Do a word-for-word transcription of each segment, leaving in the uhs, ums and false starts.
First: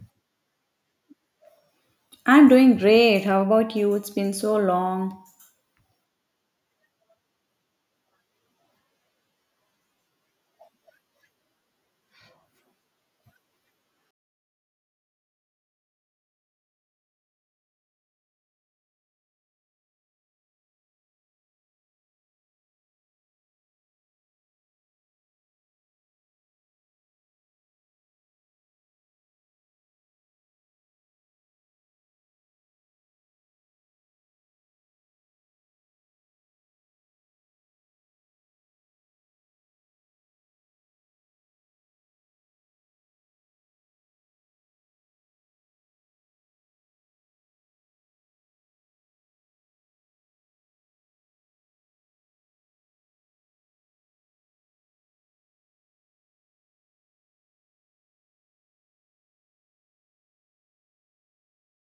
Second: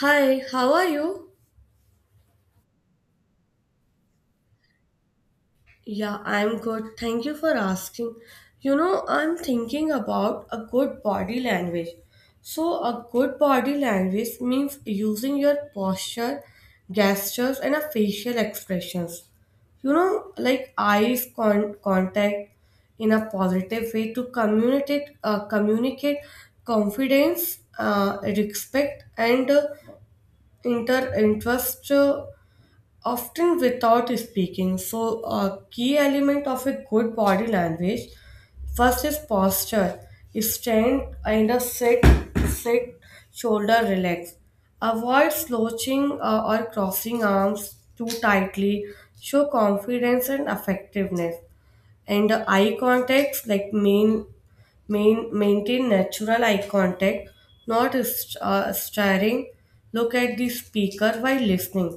Hi, how are you? I'm doing great. How about you? It's been so long. Yeah, I'm good. Thank you for asking. You know, I'm thinking about a good body language. So, a good body language means using your posture, gestures, and a facial expressions. You know, like eyes con- contact in a positive way to communicate, uh, communicate confidence, uh, respect, and uh, inter interest. Uh, often without speaking. So, a key element of a good body language first is posture. Stand in a sit, sit, shoulder relax. Avoid slouching uh, or crossing arms too tightly. Show confidence and effectiveness, and eye contacts like main main maintain natural eye contact, not st- uh, staring. Look at the speaker while listening,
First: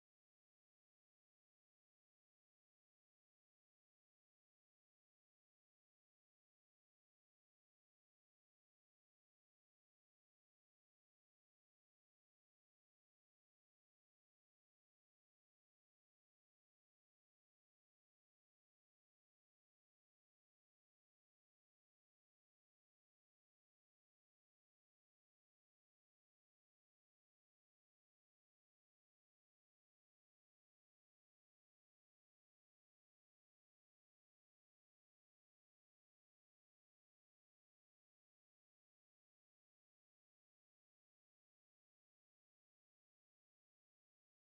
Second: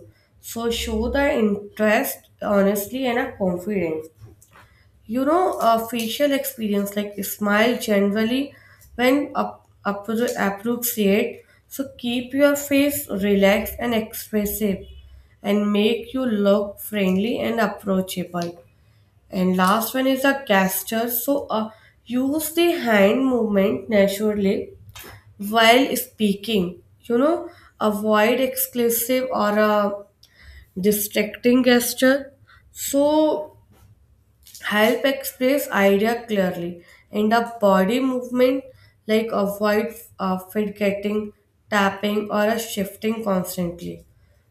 so show the interest honestly and a confidence. You know, a facial experience, like smile generally when up, appro- appropriate, so keep your face relaxed and expressive and make you look friendly and approachable. And last one is a gesture. So uh, use the hand movement naturally while speaking. You know, avoid exclusive or a distracting gesture. So help express idea clearly. And a body movement like avoid uh, fidgeting, tapping, or a shifting constantly.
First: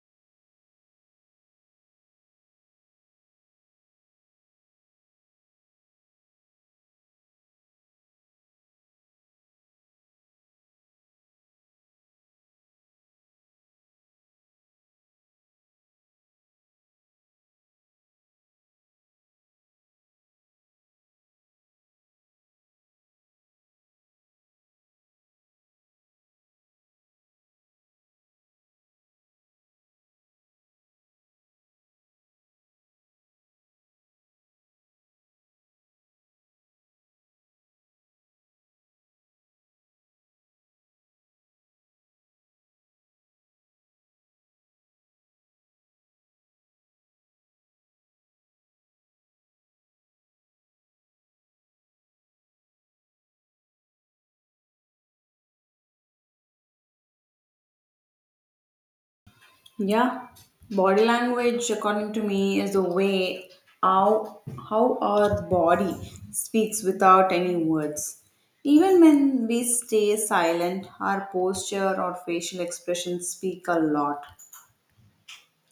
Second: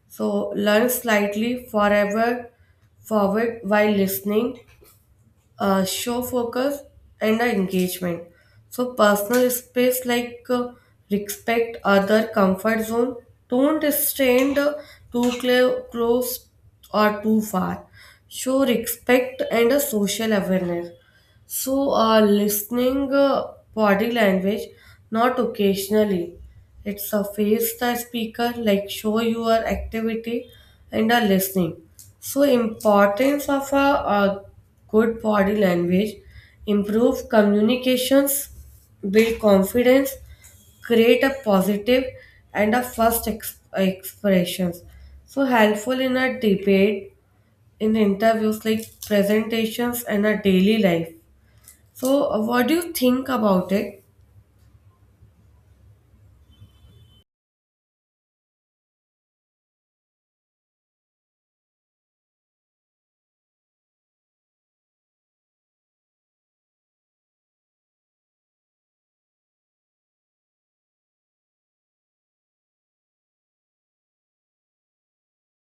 So learn slightly forever forward while listening, uh, show focus and uh, engagement. So personal space like uh, respect other comfort zone. Don't stand uh, too cl- close or too far. Show respect and a social awareness. So, uh, listening uh, body language, not occasionally. It's a face the speaker, like show your activity and are listening. So, importance of a, a good body language, improve communications, build confidence, create a positive and a first ex- expressions. So helpful in a debate, in interviews like presentations and a daily life. So, uh, what do you think about it? Yeah, body language, according to me, is the way how how our body speaks without any words. Even when we stay silent, our posture or facial expressions speak a lot.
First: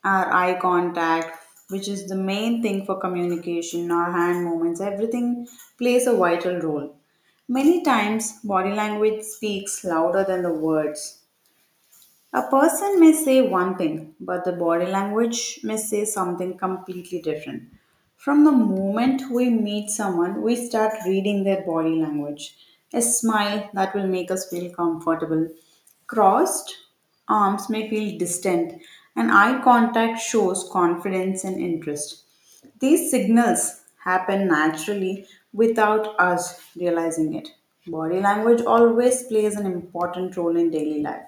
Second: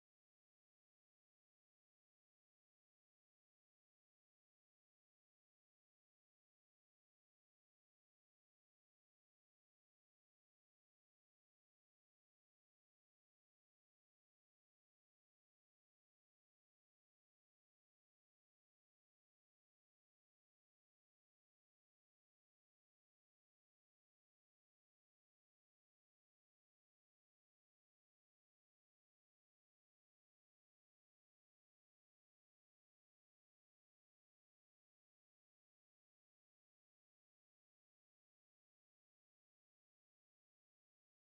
Our eye contact, which is the main thing for communication, our hand movements, everything plays a vital role. Many times, body language speaks louder than the words. A person may say one thing, but the body language may say something completely different. From the moment we meet someone, we start reading their body language. A smile that will make us feel comfortable. Crossed arms may feel distant, and eye contact shows confidence and interest. These signals happen naturally without us realizing it. Body language always plays an important role in daily life.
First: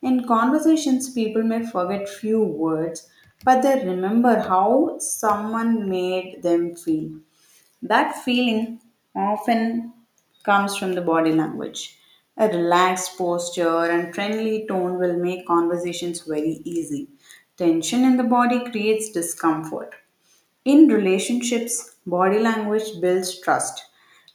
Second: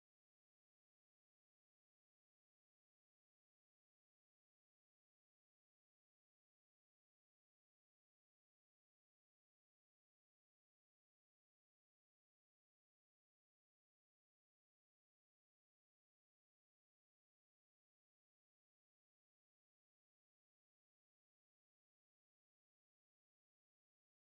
In conversations, people may forget few words, but they remember how someone made them feel. That feeling often comes from the body language. A relaxed posture and friendly tone will make conversations very easy. Tension in the body creates discomfort. In relationships, body language builds trust.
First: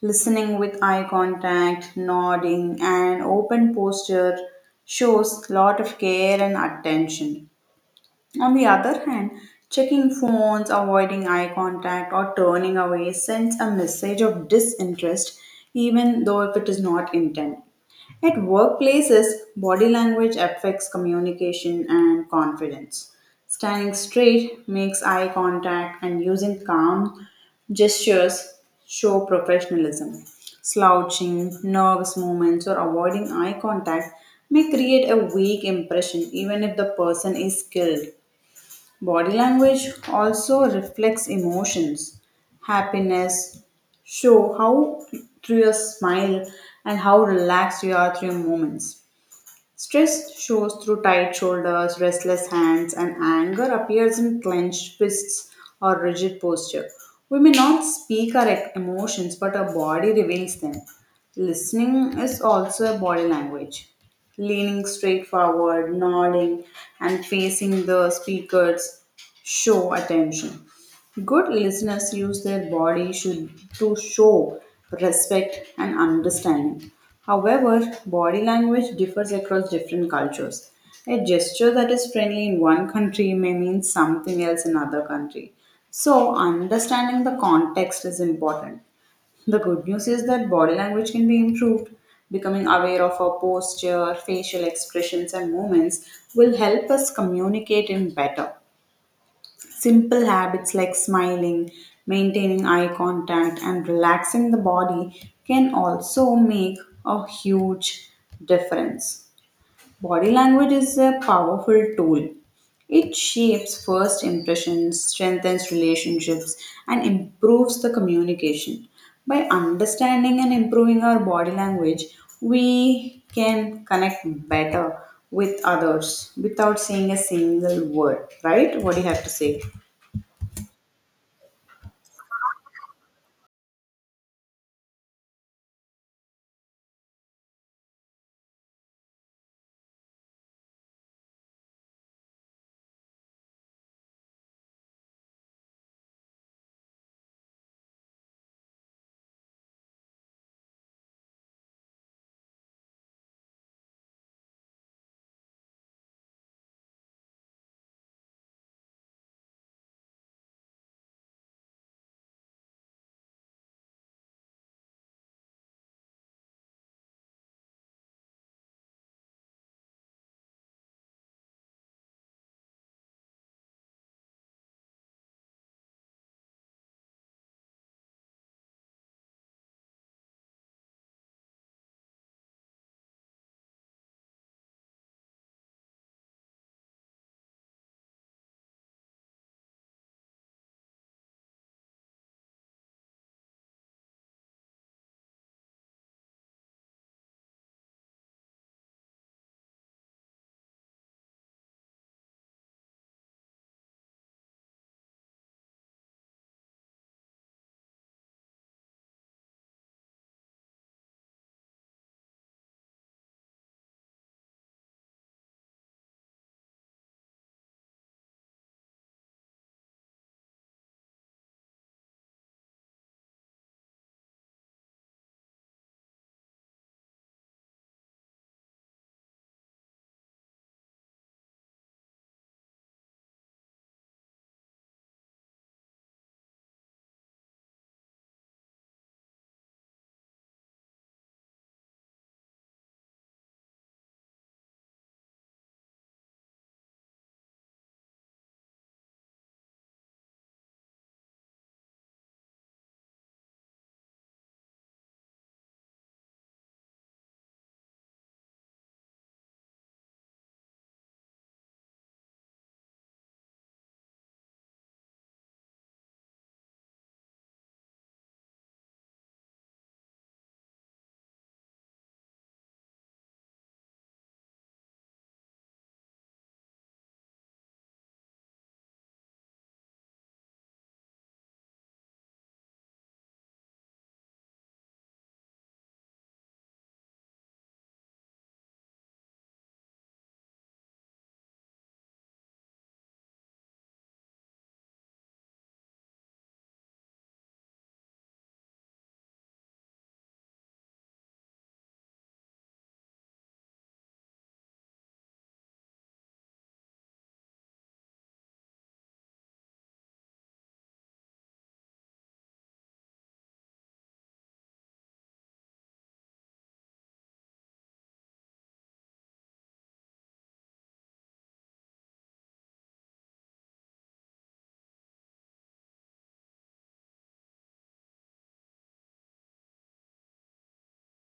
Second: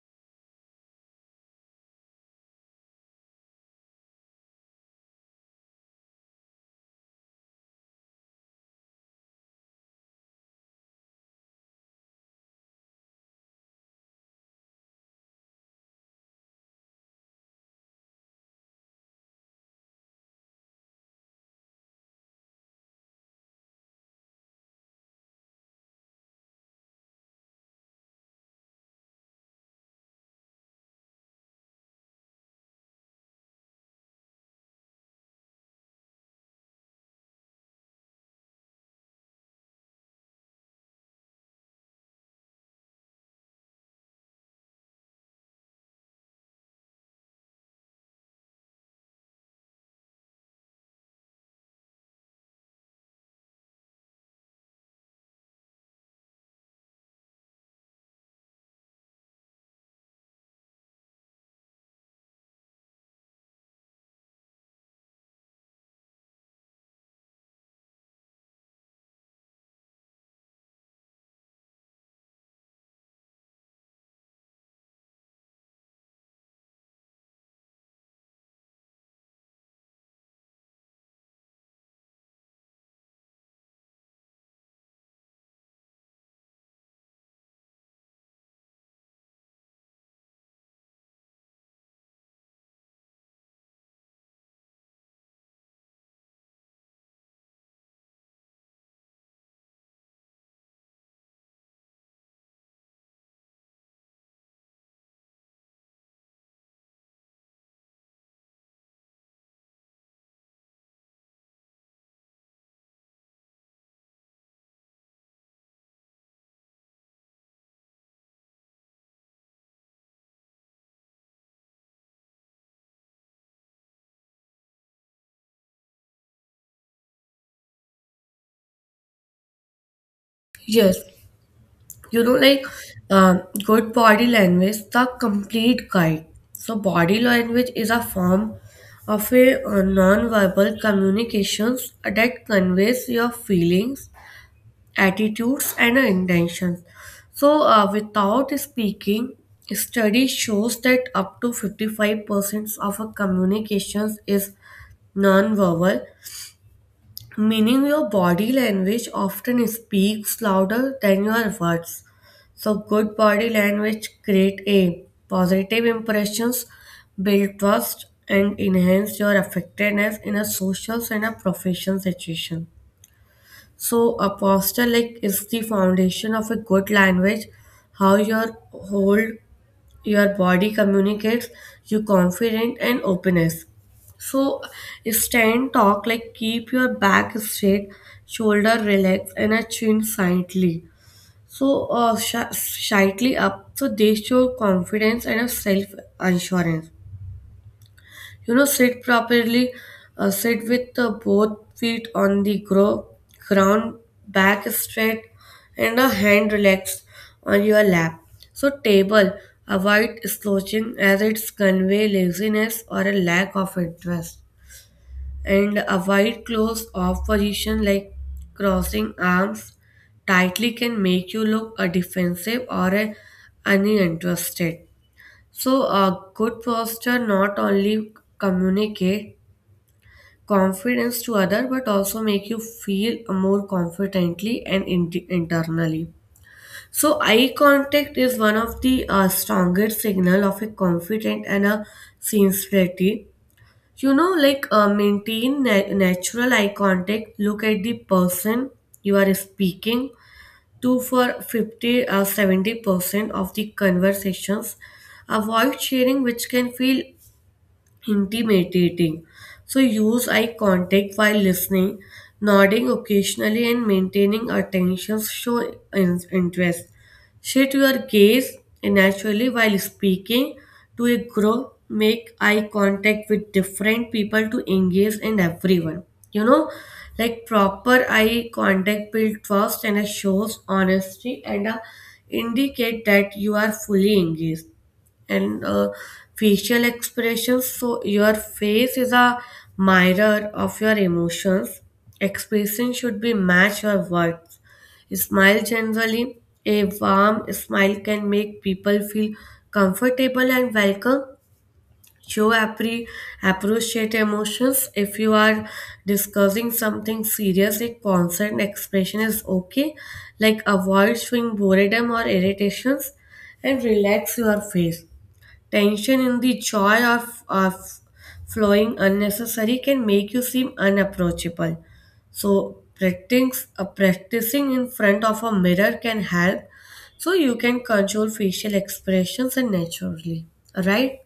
Listening with eye contact, nodding, and open posture shows lot of care and attention. On the other hand, checking phones, avoiding eye contact, or turning away sends a message of disinterest, even though if it is not intended. At workplaces, body language affects communication and confidence. Standing straight makes eye contact, and using calm gestures show professionalism. Slouching, nervous movements, or avoiding eye contact may create a weak impression even if the person is skilled. Body language also reflects emotions. Happiness show how through your smile and how relaxed you are through your moments. Stress shows through tight shoulders, restless hands, and anger appears in clenched fists or rigid posture. We may not speak our ec- emotions, but our body reveals them. Listening is also a body language. Leaning straight forward, nodding, and facing the speakers show attention. Good listeners use their body should to show respect and understanding. However, body language differs across different cultures. A gesture that is friendly in one country may mean something else in another country. So, understanding the context is important. The good news is that body language can be improved. Becoming aware of our posture, facial expressions, and movements will help us communicate in better. Simple habits like smiling, maintaining eye contact, and relaxing the body can also make a huge difference. Body language is a powerful tool. It shapes first impressions, strengthens relationships, and improves the communication. By understanding and improving our body language, we can connect better with others without saying a single word, right? What do you have to say? Yes, you know, like um, good body language, the complete guide. So, body language is a form of a uh, non-verbal communications that conveys your feelings, attitudes, and uh, intentions. So, uh, without speaking, study shows that up to fifty-five percent of a communications is non-verbal, meaning your body language often speaks louder than your words. So good body language create a positive impressions, build trust, and enhance your effectiveness in a social and a professional situation. So a posture like is the foundation of a good language, how your whole your body communicates you confidence and openness, so stand talk like keep your back straight, shoulder relaxed, and a chin slightly, so uh, sh- slightly up so they show confidence and a self assurance. You know, sit properly, uh, sit with uh, both feet on the gro- ground, back straight and a hand relaxed on your lap, so table avoid slouching as it's convey laziness or a lack of interest, and avoid close off position like crossing arms tightly can make you look a defensive or a uninterested. So a good posture not only communicate confidence to other but also make you feel more confidently and in- internally. So eye contact is one of the uh, strongest signal of a confident and a sincerity. You know, like uh, maintain na- natural eye contact, look at the person you are speaking to for fifty or seventy percent of the conversations. Avoid sharing which can feel intimidating. So use eye contact while listening, nodding occasionally and maintaining attention show in- interest. Shift your gaze naturally while speaking to a group. Make eye contact with different people to engage and everyone. You know, like proper eye contact build trust and it shows honesty and uh, indicate that you are fully engaged and uh, facial expressions. So, your face is a mirror of your emotions. Expression should be match your words. Smile generally. A warm smile can make people feel comfortable and welcome. Show appre- appreciate emotions. If you are discussing something serious, a concerned expression is okay. Like avoid showing boredom or irritations and relax your face. Tension in the joy of, of flowing unnecessary can make you seem unapproachable. So practicing, uh, practicing in front of a mirror can help so you can control facial expressions and naturally. Right?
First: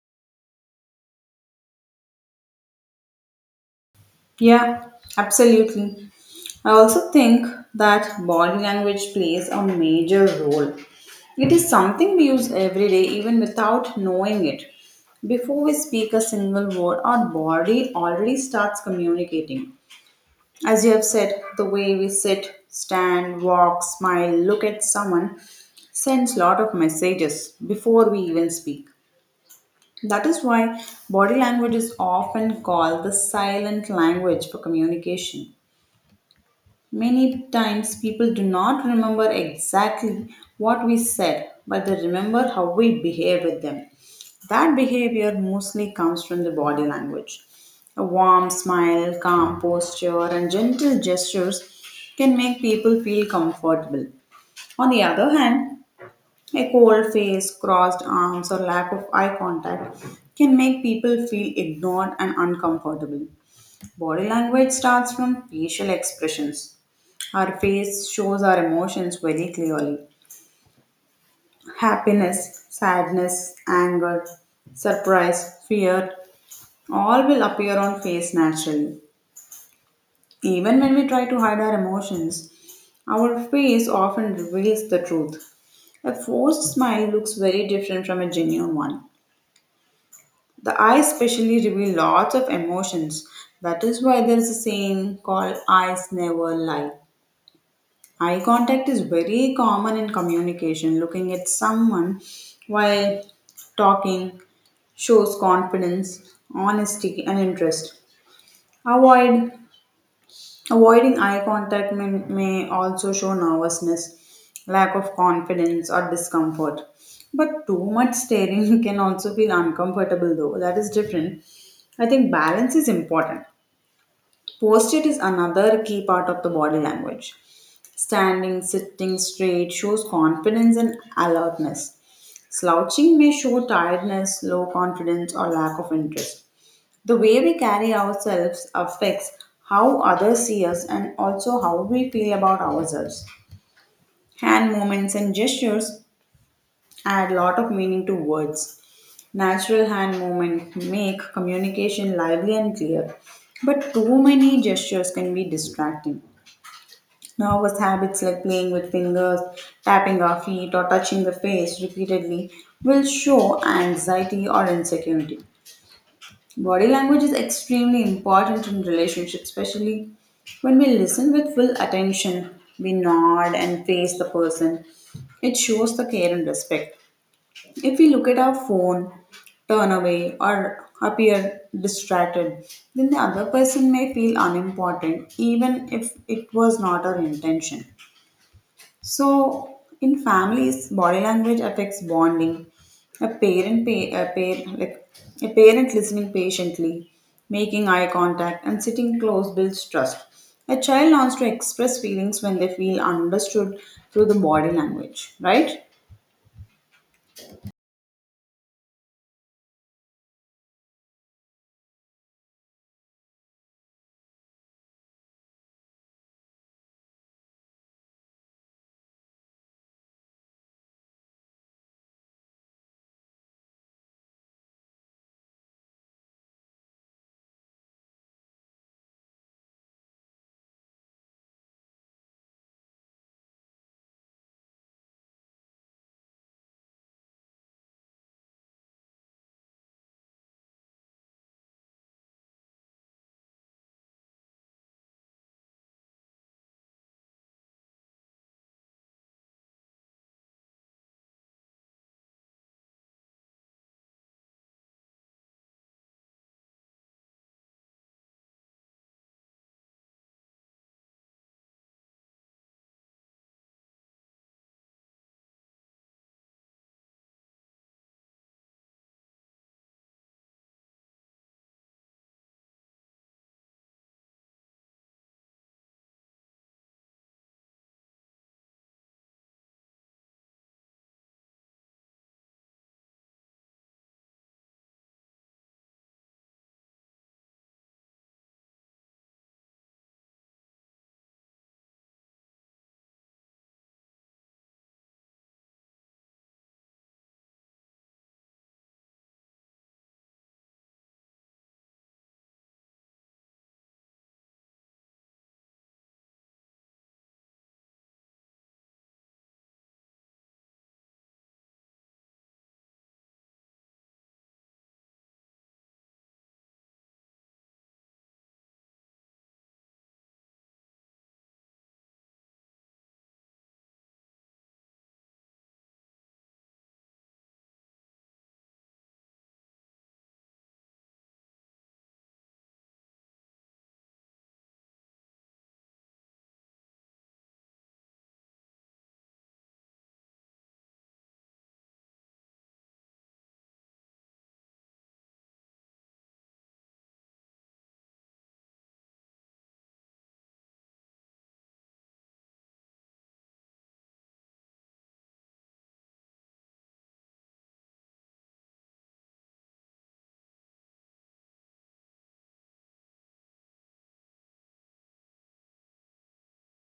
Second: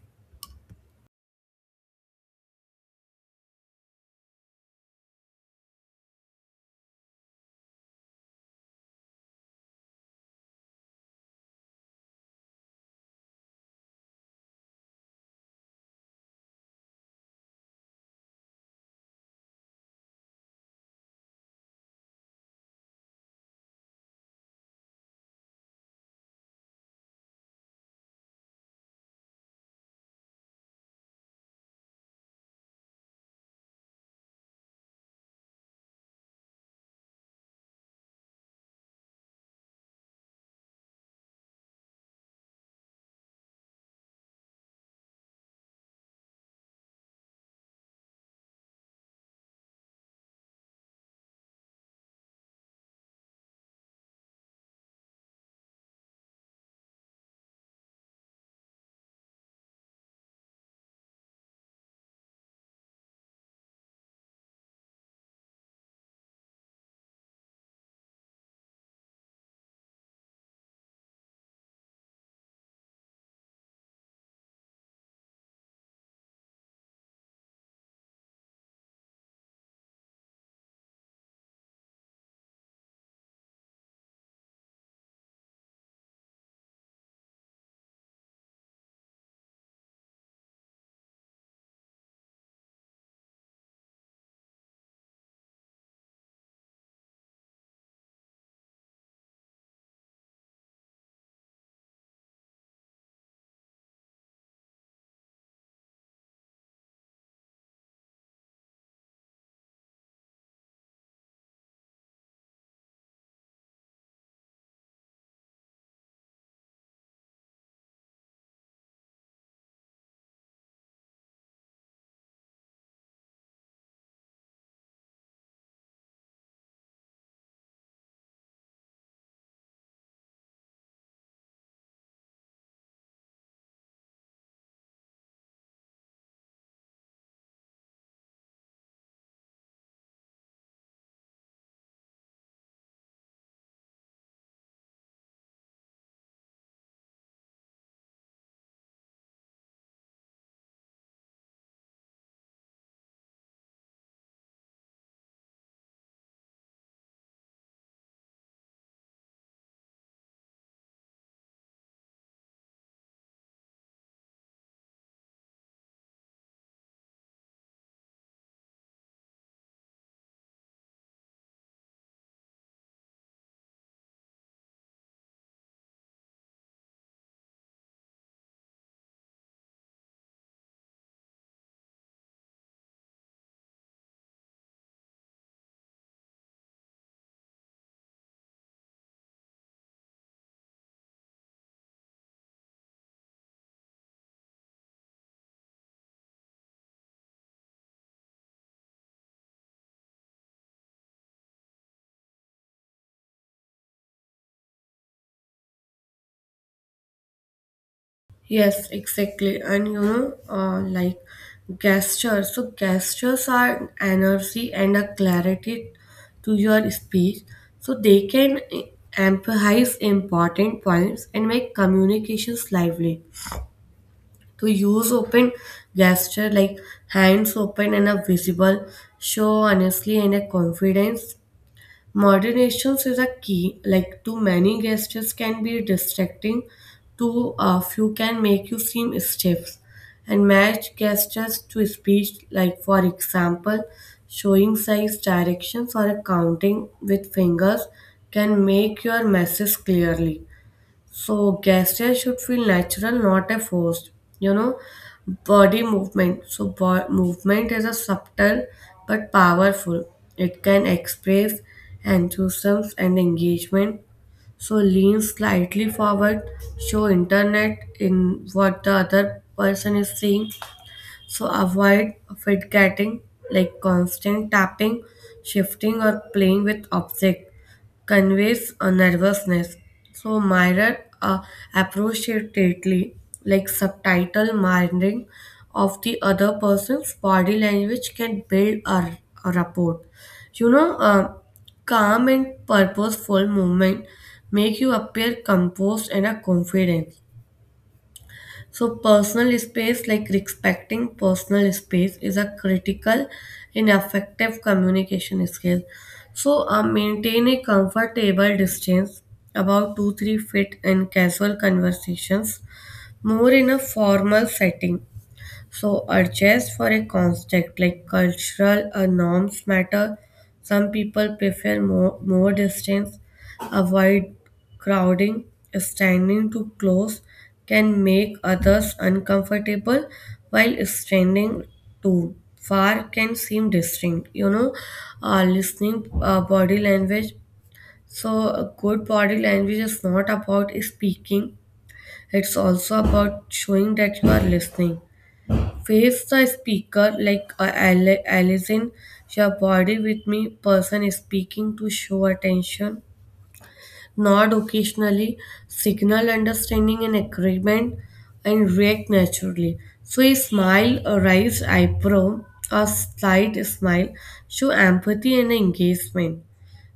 Yeah, absolutely. I also think that body language plays a major role. It is something we use every day, even without knowing it. Before we speak a single word, our body already starts communicating. As you have said, the way we sit, stand, walk, smile, look at someone sends lot of messages before we even speak. That is why body language is often called the silent language for communication. Many times people do not remember exactly what we said, but they remember how we behave with them. That behavior mostly comes from the body language. A warm smile, calm posture, and gentle gestures can make people feel comfortable. On the other hand, a cold face, crossed arms, or lack of eye contact can make people feel ignored and uncomfortable. Body language starts from facial expressions. Our face shows our emotions very clearly: happiness, sadness, anger, surprise, fear all will appear on face naturally. Even when we try to hide our emotions, our face often reveals the truth. A forced smile looks very different from a genuine one. The eyes specially reveal lots of emotions. That is why there is a saying called eyes never lie. Eye contact is very common in communication. Looking at someone while talking shows confidence, honesty, and interest. Avoid Avoiding eye contact may, may also show nervousness, lack of confidence, or discomfort. But too much staring can also feel uncomfortable, though. That is different. I think balance is important. Posture is another key part of the body language. Standing, sitting straight shows confidence and alertness. Slouching may show tiredness, low confidence, or lack of interest. The way we carry ourselves affects how others see us and also how we feel about ourselves. Hand movements and gestures add a lot of meaning to words. Natural hand movement make communication lively and clear, but too many gestures can be distracting. Nervous habits like playing with fingers, tapping our feet, or touching the face repeatedly will show anxiety or insecurity. Body language is extremely important in relationships, especially when we listen with full attention. We nod and face the person. It shows the care and respect. If we look at our phone, turn away, or appear distracted, then the other person may feel unimportant, even if it was not our intention. So, in families, body language affects bonding. A parent, pay, a parent, like a parent listening patiently, making eye contact, and sitting close builds trust. A child learns to express feelings when they feel understood through the body language, right? Yes, exactly. And you know, uh, like gestures. So, gestures are energy and a clarity to your speech. So, they can emphasize important points and make communications lively. To use open gesture like hands open and a visible show honestly and a confidence. Moderations is a key, like too many gestures can be distracting, too uh, few can make you seem stiff. And match gestures to speech, like for example, showing size directions or counting with fingers can make your message clearly. So gesture should feel natural, not a forced. You know, body movement. So bo- movement is a subtle but powerful. It can express enthusiasm and engagement. So lean slightly forward, show internet in what the other person is seeing, so avoid fidgeting, like constant tapping, shifting, or playing with objects conveys a nervousness. So mirror uh, appreciatively, like subtitle mirroring of the other person's body language can build a, a rapport. You know, uh, calm and purposeful movement make you appear composed and a confident. So, personal space, like respecting personal space, is a critical in effective communication skill. So, uh, maintain a comfortable distance, about two three feet in casual conversations, more in a formal setting. So, urges for a construct like cultural uh, norms matter. Some people prefer more, more distance, avoid crowding, standing too close can make others uncomfortable, while standing too far can seem distinct. You know, uh, listening uh, body language. So, a good body language is not about speaking, it's also about showing that you are listening, face the speaker like a Al- Allison, your body with me, person speaking to show attention, nod occasionally, signal understanding and agreement, and react naturally. So a smile, a raised eyebrow, a slight smile show empathy and engagement.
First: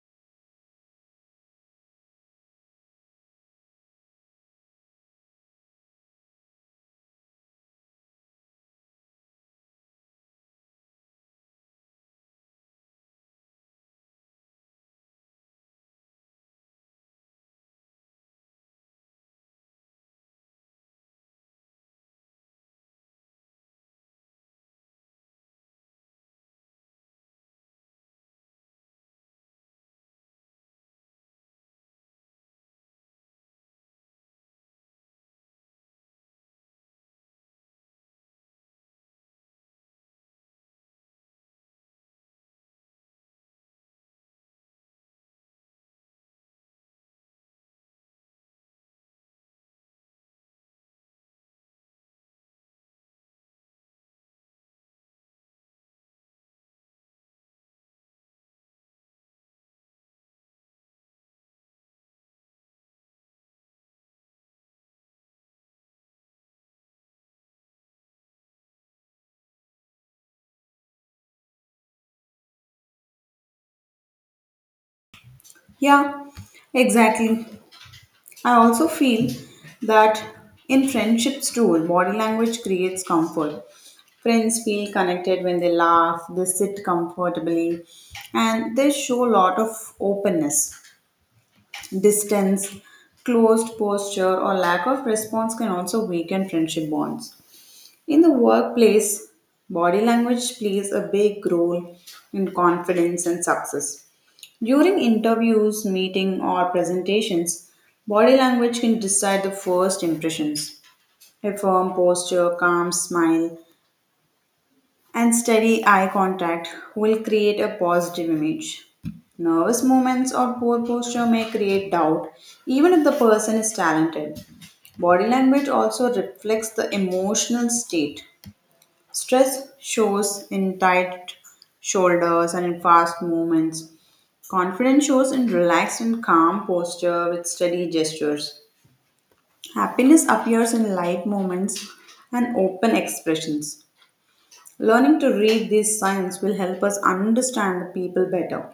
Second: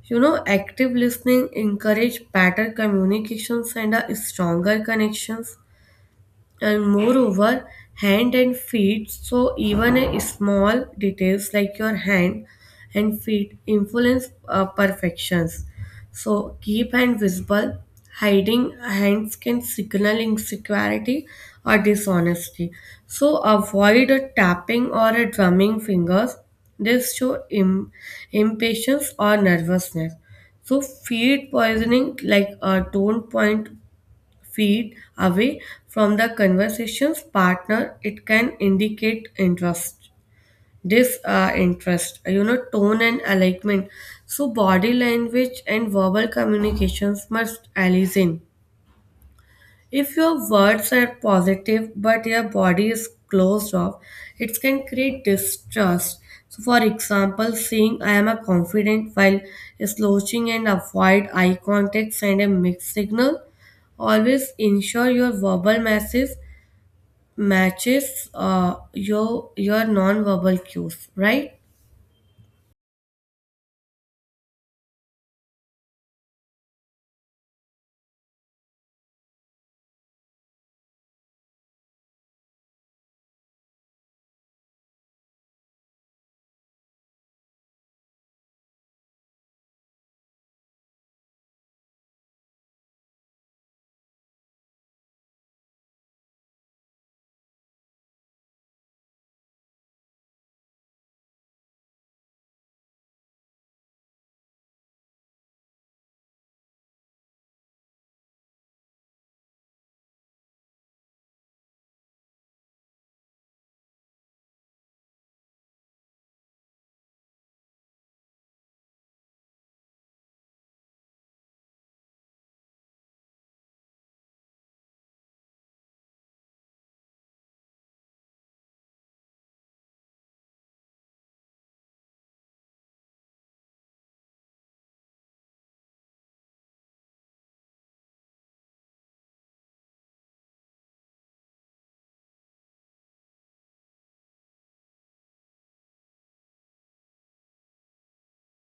You know, active listening encourage better communications and a stronger connections, and moreover hand and feet, so even a small details like your hand and feet influence uh, perfections. So keep hand visible, hiding hands can signal insecurity or dishonesty. So avoid a tapping or a drumming fingers, this show Im- impatience or nervousness. So feet poisoning like uh, don't point feet away from the conversation's partner, it can indicate interest, disinterest. You know, tone and alignment. So, body language and verbal communications must align. If your words are positive but your body is closed off, it can create distrust. So, for example, saying I am a confident while slouching and avoid eye contact send a mixed signal. Always ensure your verbal message matches uh, your your non-verbal cues, right? Yeah, exactly. I also feel that in friendships too, body language creates comfort. Friends feel connected when they laugh, they sit comfortably, and they show a lot of openness. Distance, closed posture, or lack of response can also weaken friendship bonds. In the workplace, body language plays a big role in confidence and success. During interviews, meeting or presentations, body language can decide the first impressions. A firm posture, calm smile, and steady eye contact will create a positive image. Nervous movements or poor posture may create doubt, even if the person is talented. Body language also reflects the emotional state. Stress shows in tight shoulders and in fast movements. Confidence shows in relaxed and calm posture with steady gestures. Happiness appears in light moments and open expressions. Learning to read these signs will help us understand the people better.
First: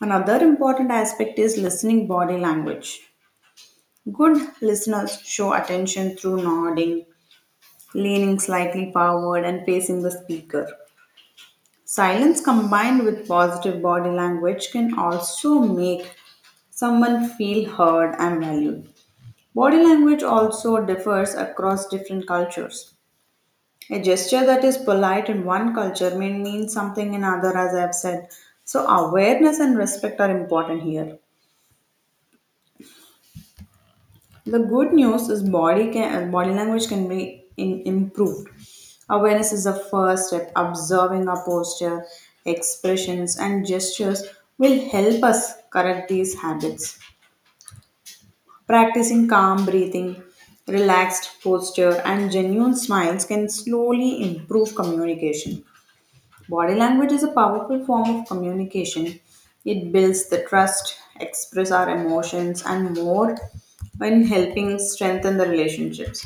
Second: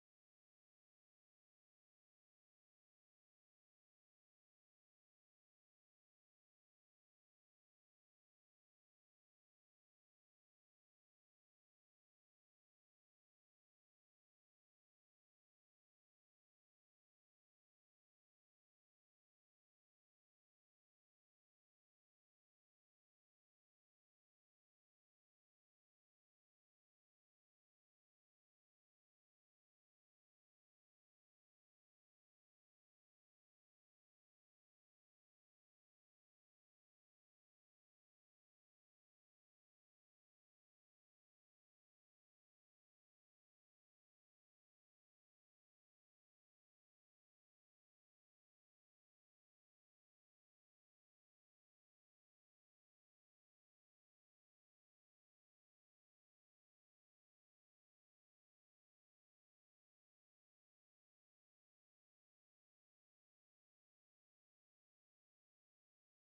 Another important aspect is listening body language. Good listeners show attention through nodding, leaning slightly forward, and facing the speaker. Silence combined with positive body language can also make someone feel heard and valued. Body language also differs across different cultures. A gesture that is polite in one culture may mean something in another, as I've said. So, awareness and respect are important here. The good news is body can uh, body language can be in, improved. Awareness is the first step. Observing our posture, expressions, and gestures will help us correct these habits. Practicing calm breathing, relaxed posture, and genuine smiles can slowly improve communication. Body language is a powerful form of communication. It builds the trust, express our emotions, and more when helping strengthen the relationships.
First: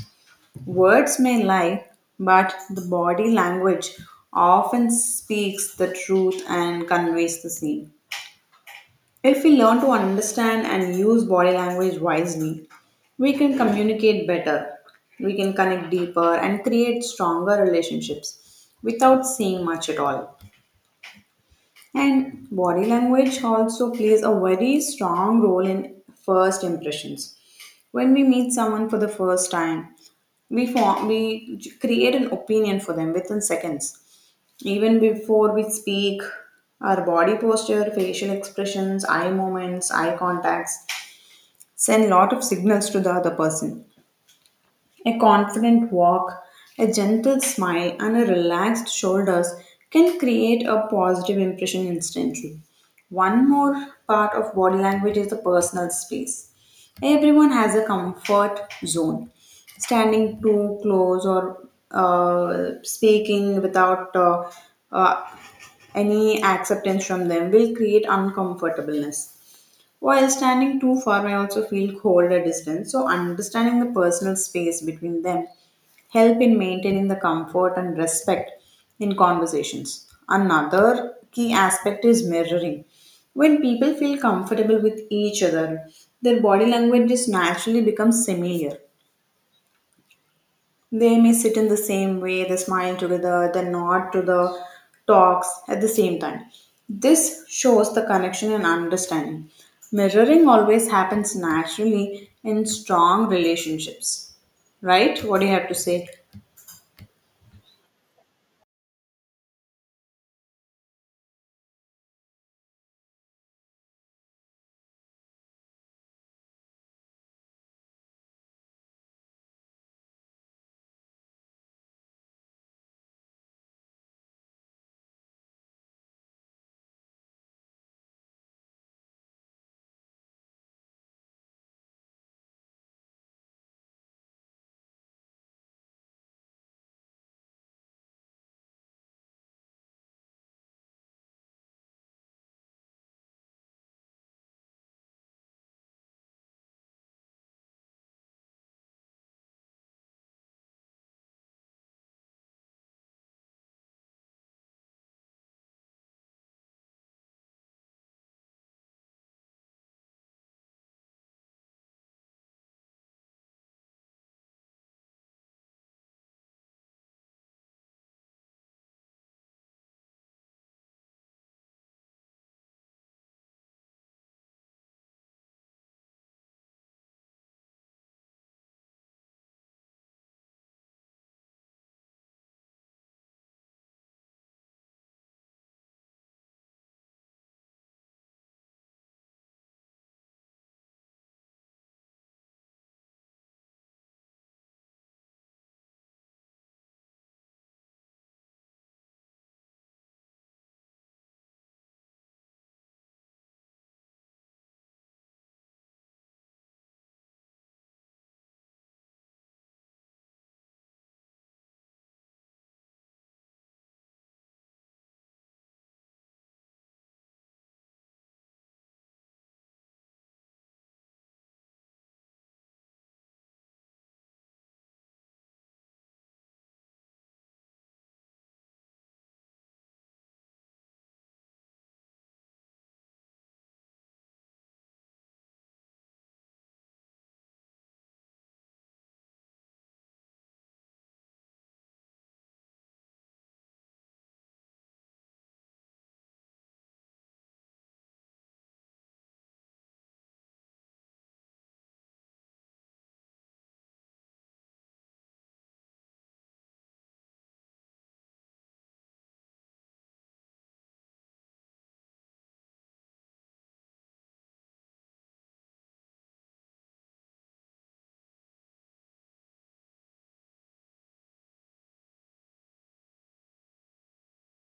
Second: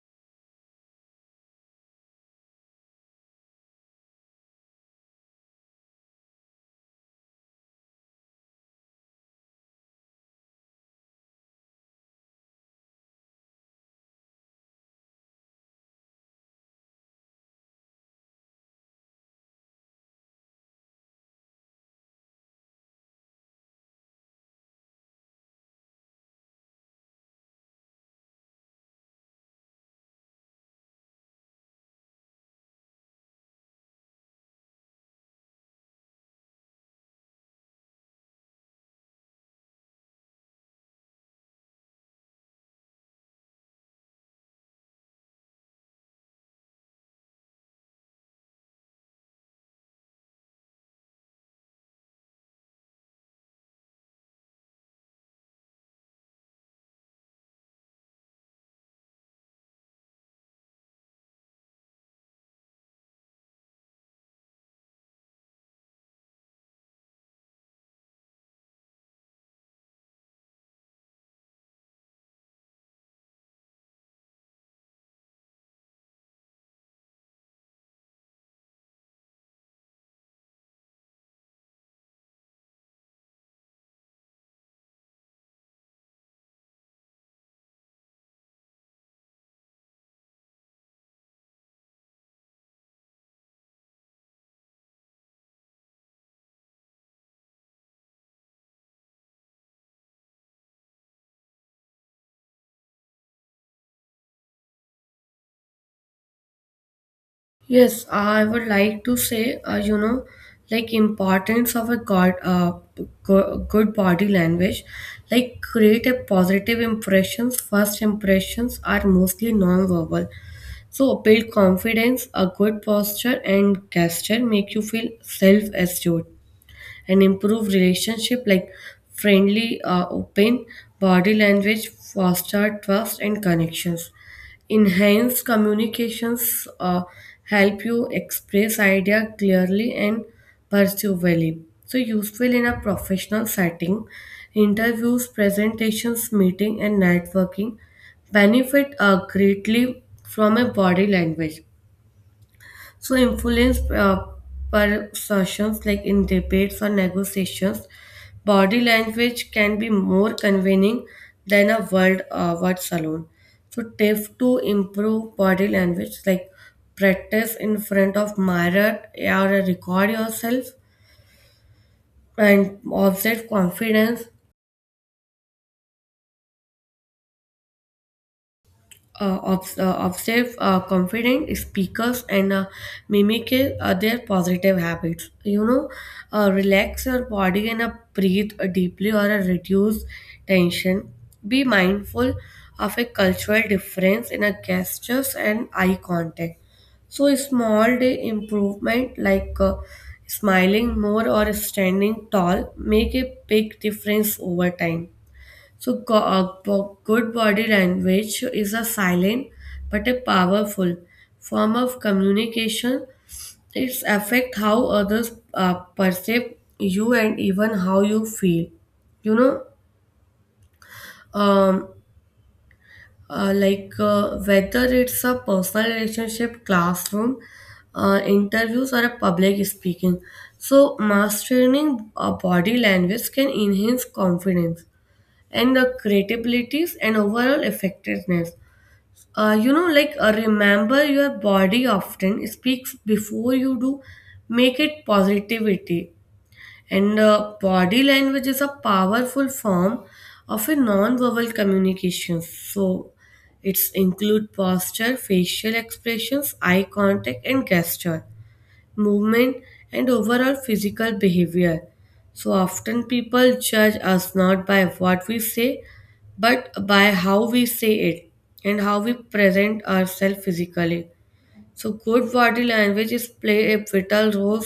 Words may lie, but the body language often speaks the truth and conveys the same. If we learn to understand and use body language wisely, we can communicate better, we can connect deeper, and create stronger relationships without saying much at all. And body language also plays a very strong role in first impressions. When we meet someone for the first time, we form, we j- create an opinion for them within seconds. Even before we speak, our body posture, facial expressions, eye movements, eye contacts send lot of signals to the other person. A confident walk, a gentle smile, and a relaxed shoulders can create a positive impression instantly. One more part of body language is the personal space. Everyone has a comfort zone. Standing too close or uh, speaking without uh, uh, any acceptance from them will create uncomfortableness, while standing too far may also feel cold at distance, so understanding the personal space between them help in maintaining the comfort and respect in conversations. Another key aspect is mirroring. When people feel comfortable with each other, their body language just naturally becomes familiar. They may sit in the same way, they smile together, they nod to the talks at the same time. This shows the connection and understanding. Mirroring always happens naturally in strong relationships. Right? What do you have to say? Yes, I would like to say, uh, you know, like importance of a god, uh, go- good body language, like create a positive impressions. First impressions are mostly non-verbal. So build confidence, a good posture and gesture make you feel self-assured and improve relationship like friendly, uh, open body language, foster trust and connections. Enhanced communications uh, help you express idea clearly and pursue value. So useful in a professional setting, interviews, presentations, meeting and networking benefit uh, greatly from a body language, so influence uh, persuasions like in debates or negotiations, body language can be more convincing than a word uh, words alone. So tip to improve body language like practice in front of mirror or record yourself and observe confidence, uh, obs- uh, observe uh, confident speakers and uh, mimic uh, their positive habits. You know, uh, relax your body and uh, breathe deeply or uh, reduce tension. Be mindful of a cultural difference in a gestures and eye contact. So, a small day improvement like uh, smiling more or standing tall make a big difference over time. So, go- uh, bo- good body language is a silent but a powerful form of communication. It affects how others uh, perceive you and even how you feel. You know, um, uh, like uh, whether it's a personal relationship, classroom, uh, interviews, or a public speaking. So, mastering uh, body language can enhance confidence and the creativities and overall effectiveness. Uh, you know, like uh, remember your body often speaks before you do, make it positivity and uh, body language is a powerful form of a non-verbal communication, so it's include posture, facial expressions, eye contact, and gesture movement, and overall physical behavior. So often people judge us not by what we say, but by how we say it and how we present ourselves physically. So good body language is play a vital role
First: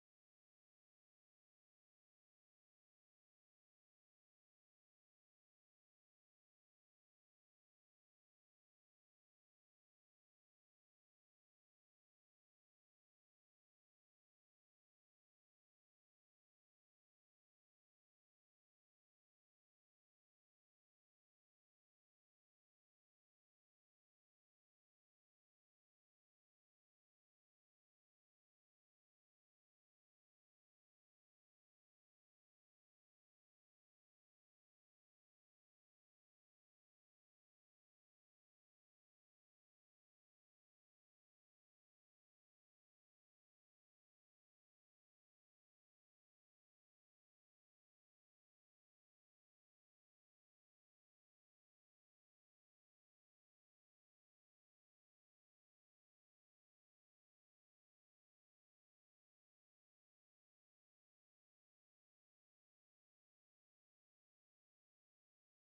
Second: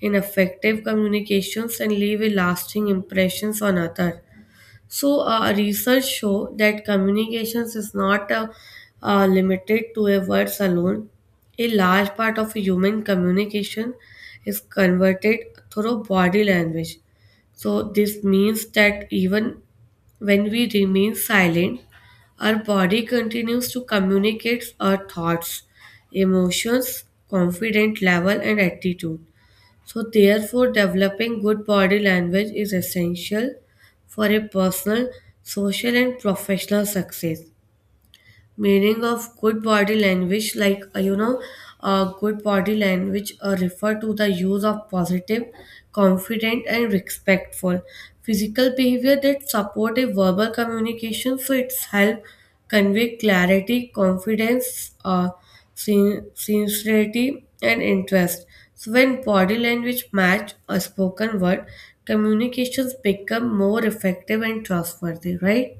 in effective communications and leave a lasting impressions on others. So, uh, research show that communications is not uh, uh, limited to a words alone. A large part of human communication is converted through body language. So, this means that even when we remain silent, our body continues to communicate our thoughts, emotions, confident level, and attitude. So, therefore, developing good body language is essential for a personal, social, and professional success. Meaning of good body language, like, uh, you know, uh, good body language uh, refer to the use of positive, confident, and respectful physical behavior that support a verbal communication, so it's help convey clarity, confidence, uh, sin- sincerity, and interest. So when body language match a spoken word, communications become more effective and trustworthy, right?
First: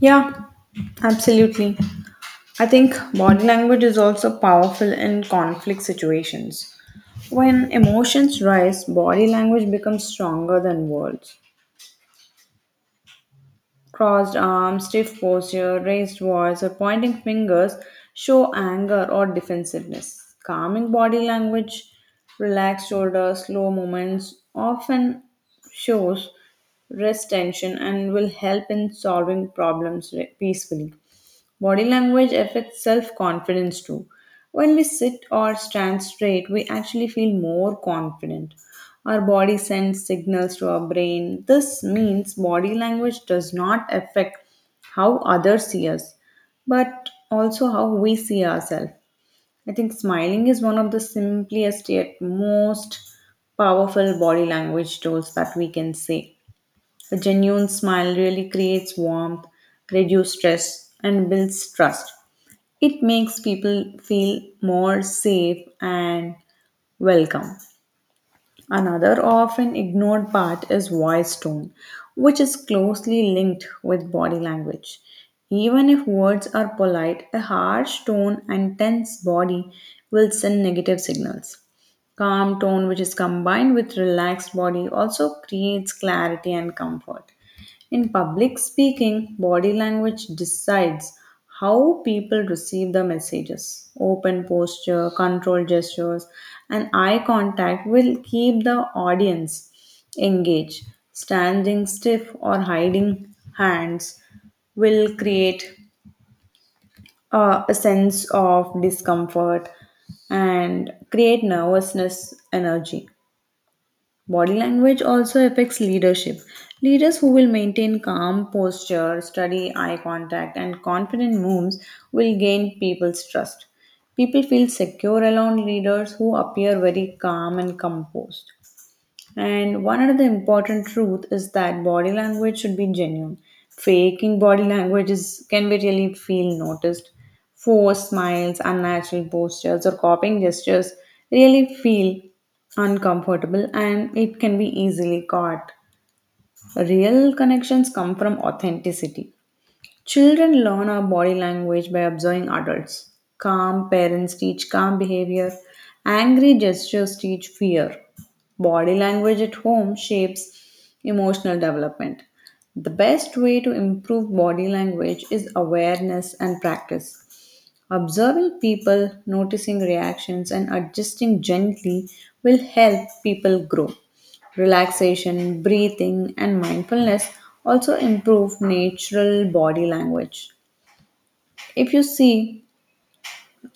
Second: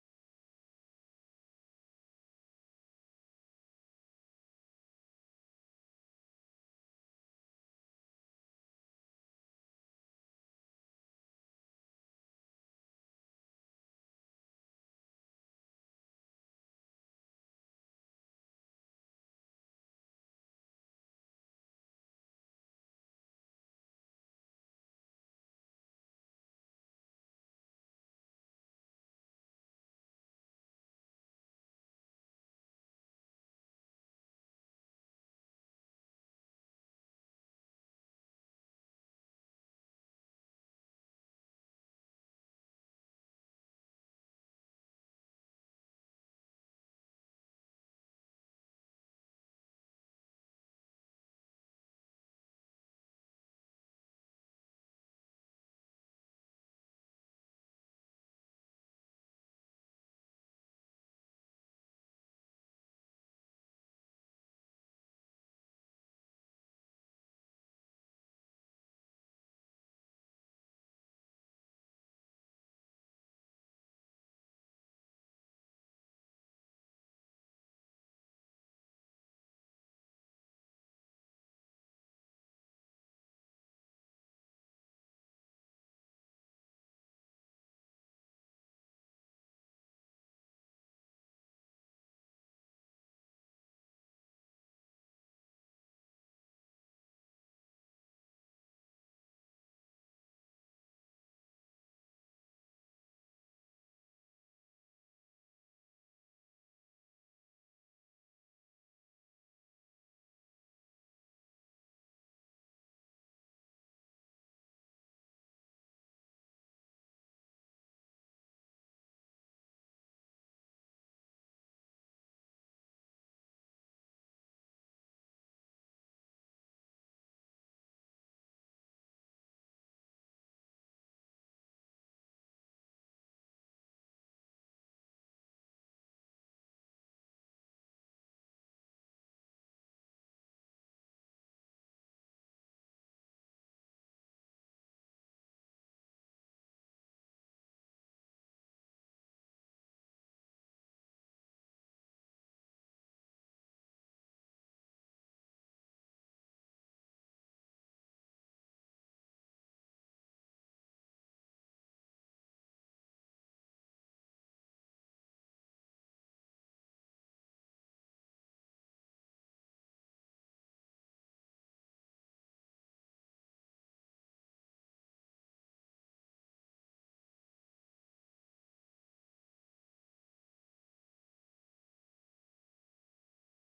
Yeah, absolutely. I think body language is also powerful in conflict situations. When emotions rise, body language becomes stronger than words. Crossed arms, stiff posture, raised voice, or pointing fingers show anger or defensiveness. Calming body language, relaxed shoulders, slow movements often shows rest tension and will help in solving problems re- peacefully. Body language affects self confidence too. When we sit or stand straight, we actually feel more confident. Our body sends signals to our brain. This means body language does not affect how others see us, but also how we see ourselves. I think smiling is one of the simplest yet most powerful body language tools that we can say. A genuine smile really creates warmth, reduces stress, and builds trust. It makes people feel more safe and welcome. Another often ignored part is voice tone, which is closely linked with body language. Even if words are polite, a harsh tone and tense body will send negative signals. Calm tone, which is combined with relaxed body, also creates clarity and comfort. In public speaking, body language decides how people receive the messages. Open posture, controlled gestures, and eye contact will keep the audience engaged. Standing stiff or hiding hands will create uh, a sense of discomfort and create nervousness energy. Body language also affects leadership. Leaders who will maintain calm posture, study eye contact, and confident moves will gain people's trust. People feel secure around leaders who appear very calm and composed. And one another important truth is that body language should be genuine. Faking body language is, can be really feel noticed. Forced smiles, unnatural postures, or copying gestures really feel uncomfortable, and it can be easily caught. Real connections come from authenticity. Children learn our body language by observing adults. Calm parents teach calm behavior. Angry gestures teach fear. Body language at home shapes emotional development. The best way to improve body language is awareness and practice. Observing people, noticing reactions, and adjusting gently will help people grow. Relaxation, breathing, and mindfulness also improve natural body language. If you see,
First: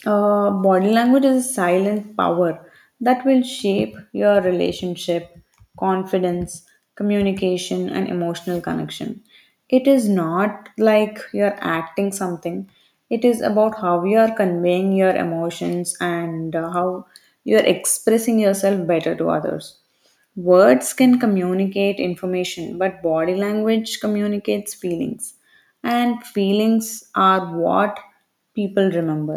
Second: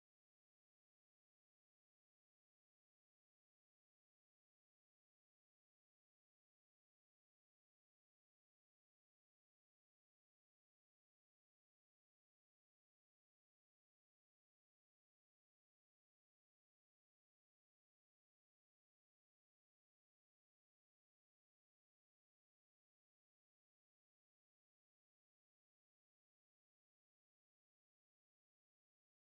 uh, body language is a silent power that will shape your relationship, confidence, communication, and emotional connection. It is not like you're acting something, it is about how you are conveying your emotions, and uh, how you're expressing yourself better to others. Words can communicate information, but body language communicates feelings. And feelings are what people remember.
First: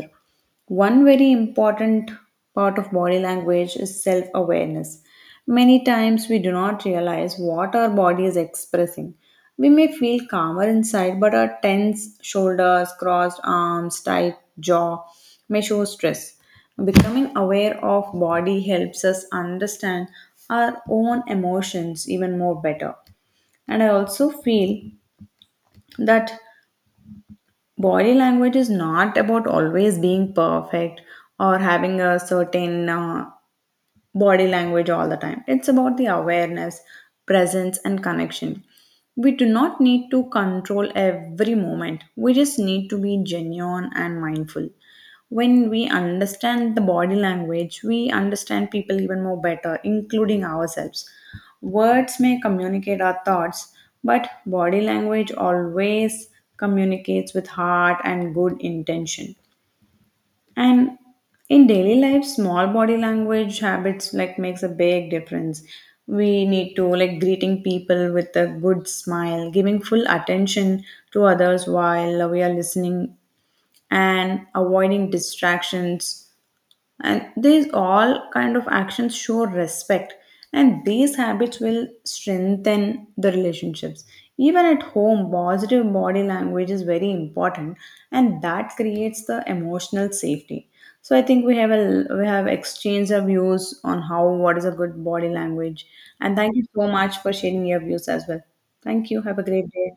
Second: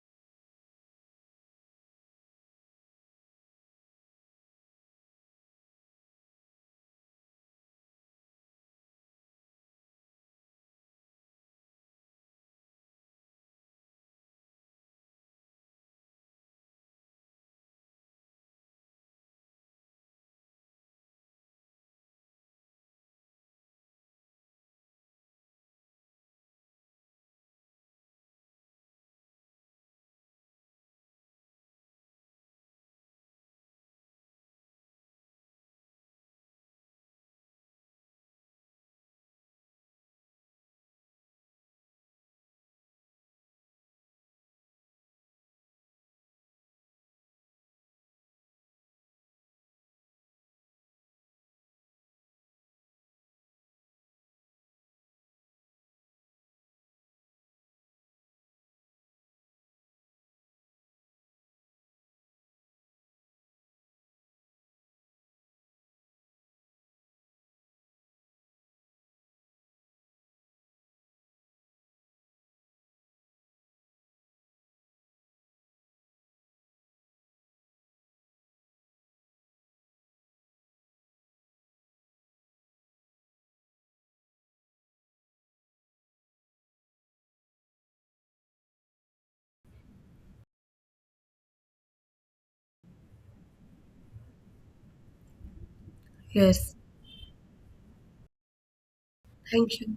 One very important part of body language is self awareness. Many times we do not realize what our body is expressing. We may feel calmer inside, but our tense shoulders, crossed arms, tight jaw may show stress. Becoming aware of body helps us understand our own emotions even more better. And I also feel that body language is not about always being perfect or having a certain uh, body language all the time. It's about the awareness, presence, and connection. We do not need to control every moment, we just need to be genuine and mindful. When we understand the body language, we understand people even more better, including ourselves. Words may communicate our thoughts, but body language always communicates with heart and good intention. And in daily life, small body language habits like makes a big difference. We need to like greeting people with a good smile, giving full attention to others while we are listening and avoiding distractions, and these all kind of actions show respect, and these habits will strengthen the relationships. Even at home, positive body language is very important, and that creates the emotional safety. So I think we have a we have exchanged our views on how what is a good body language, and thank you Yes. so much for sharing your views as well. Thank you. Have a great Thank day. you.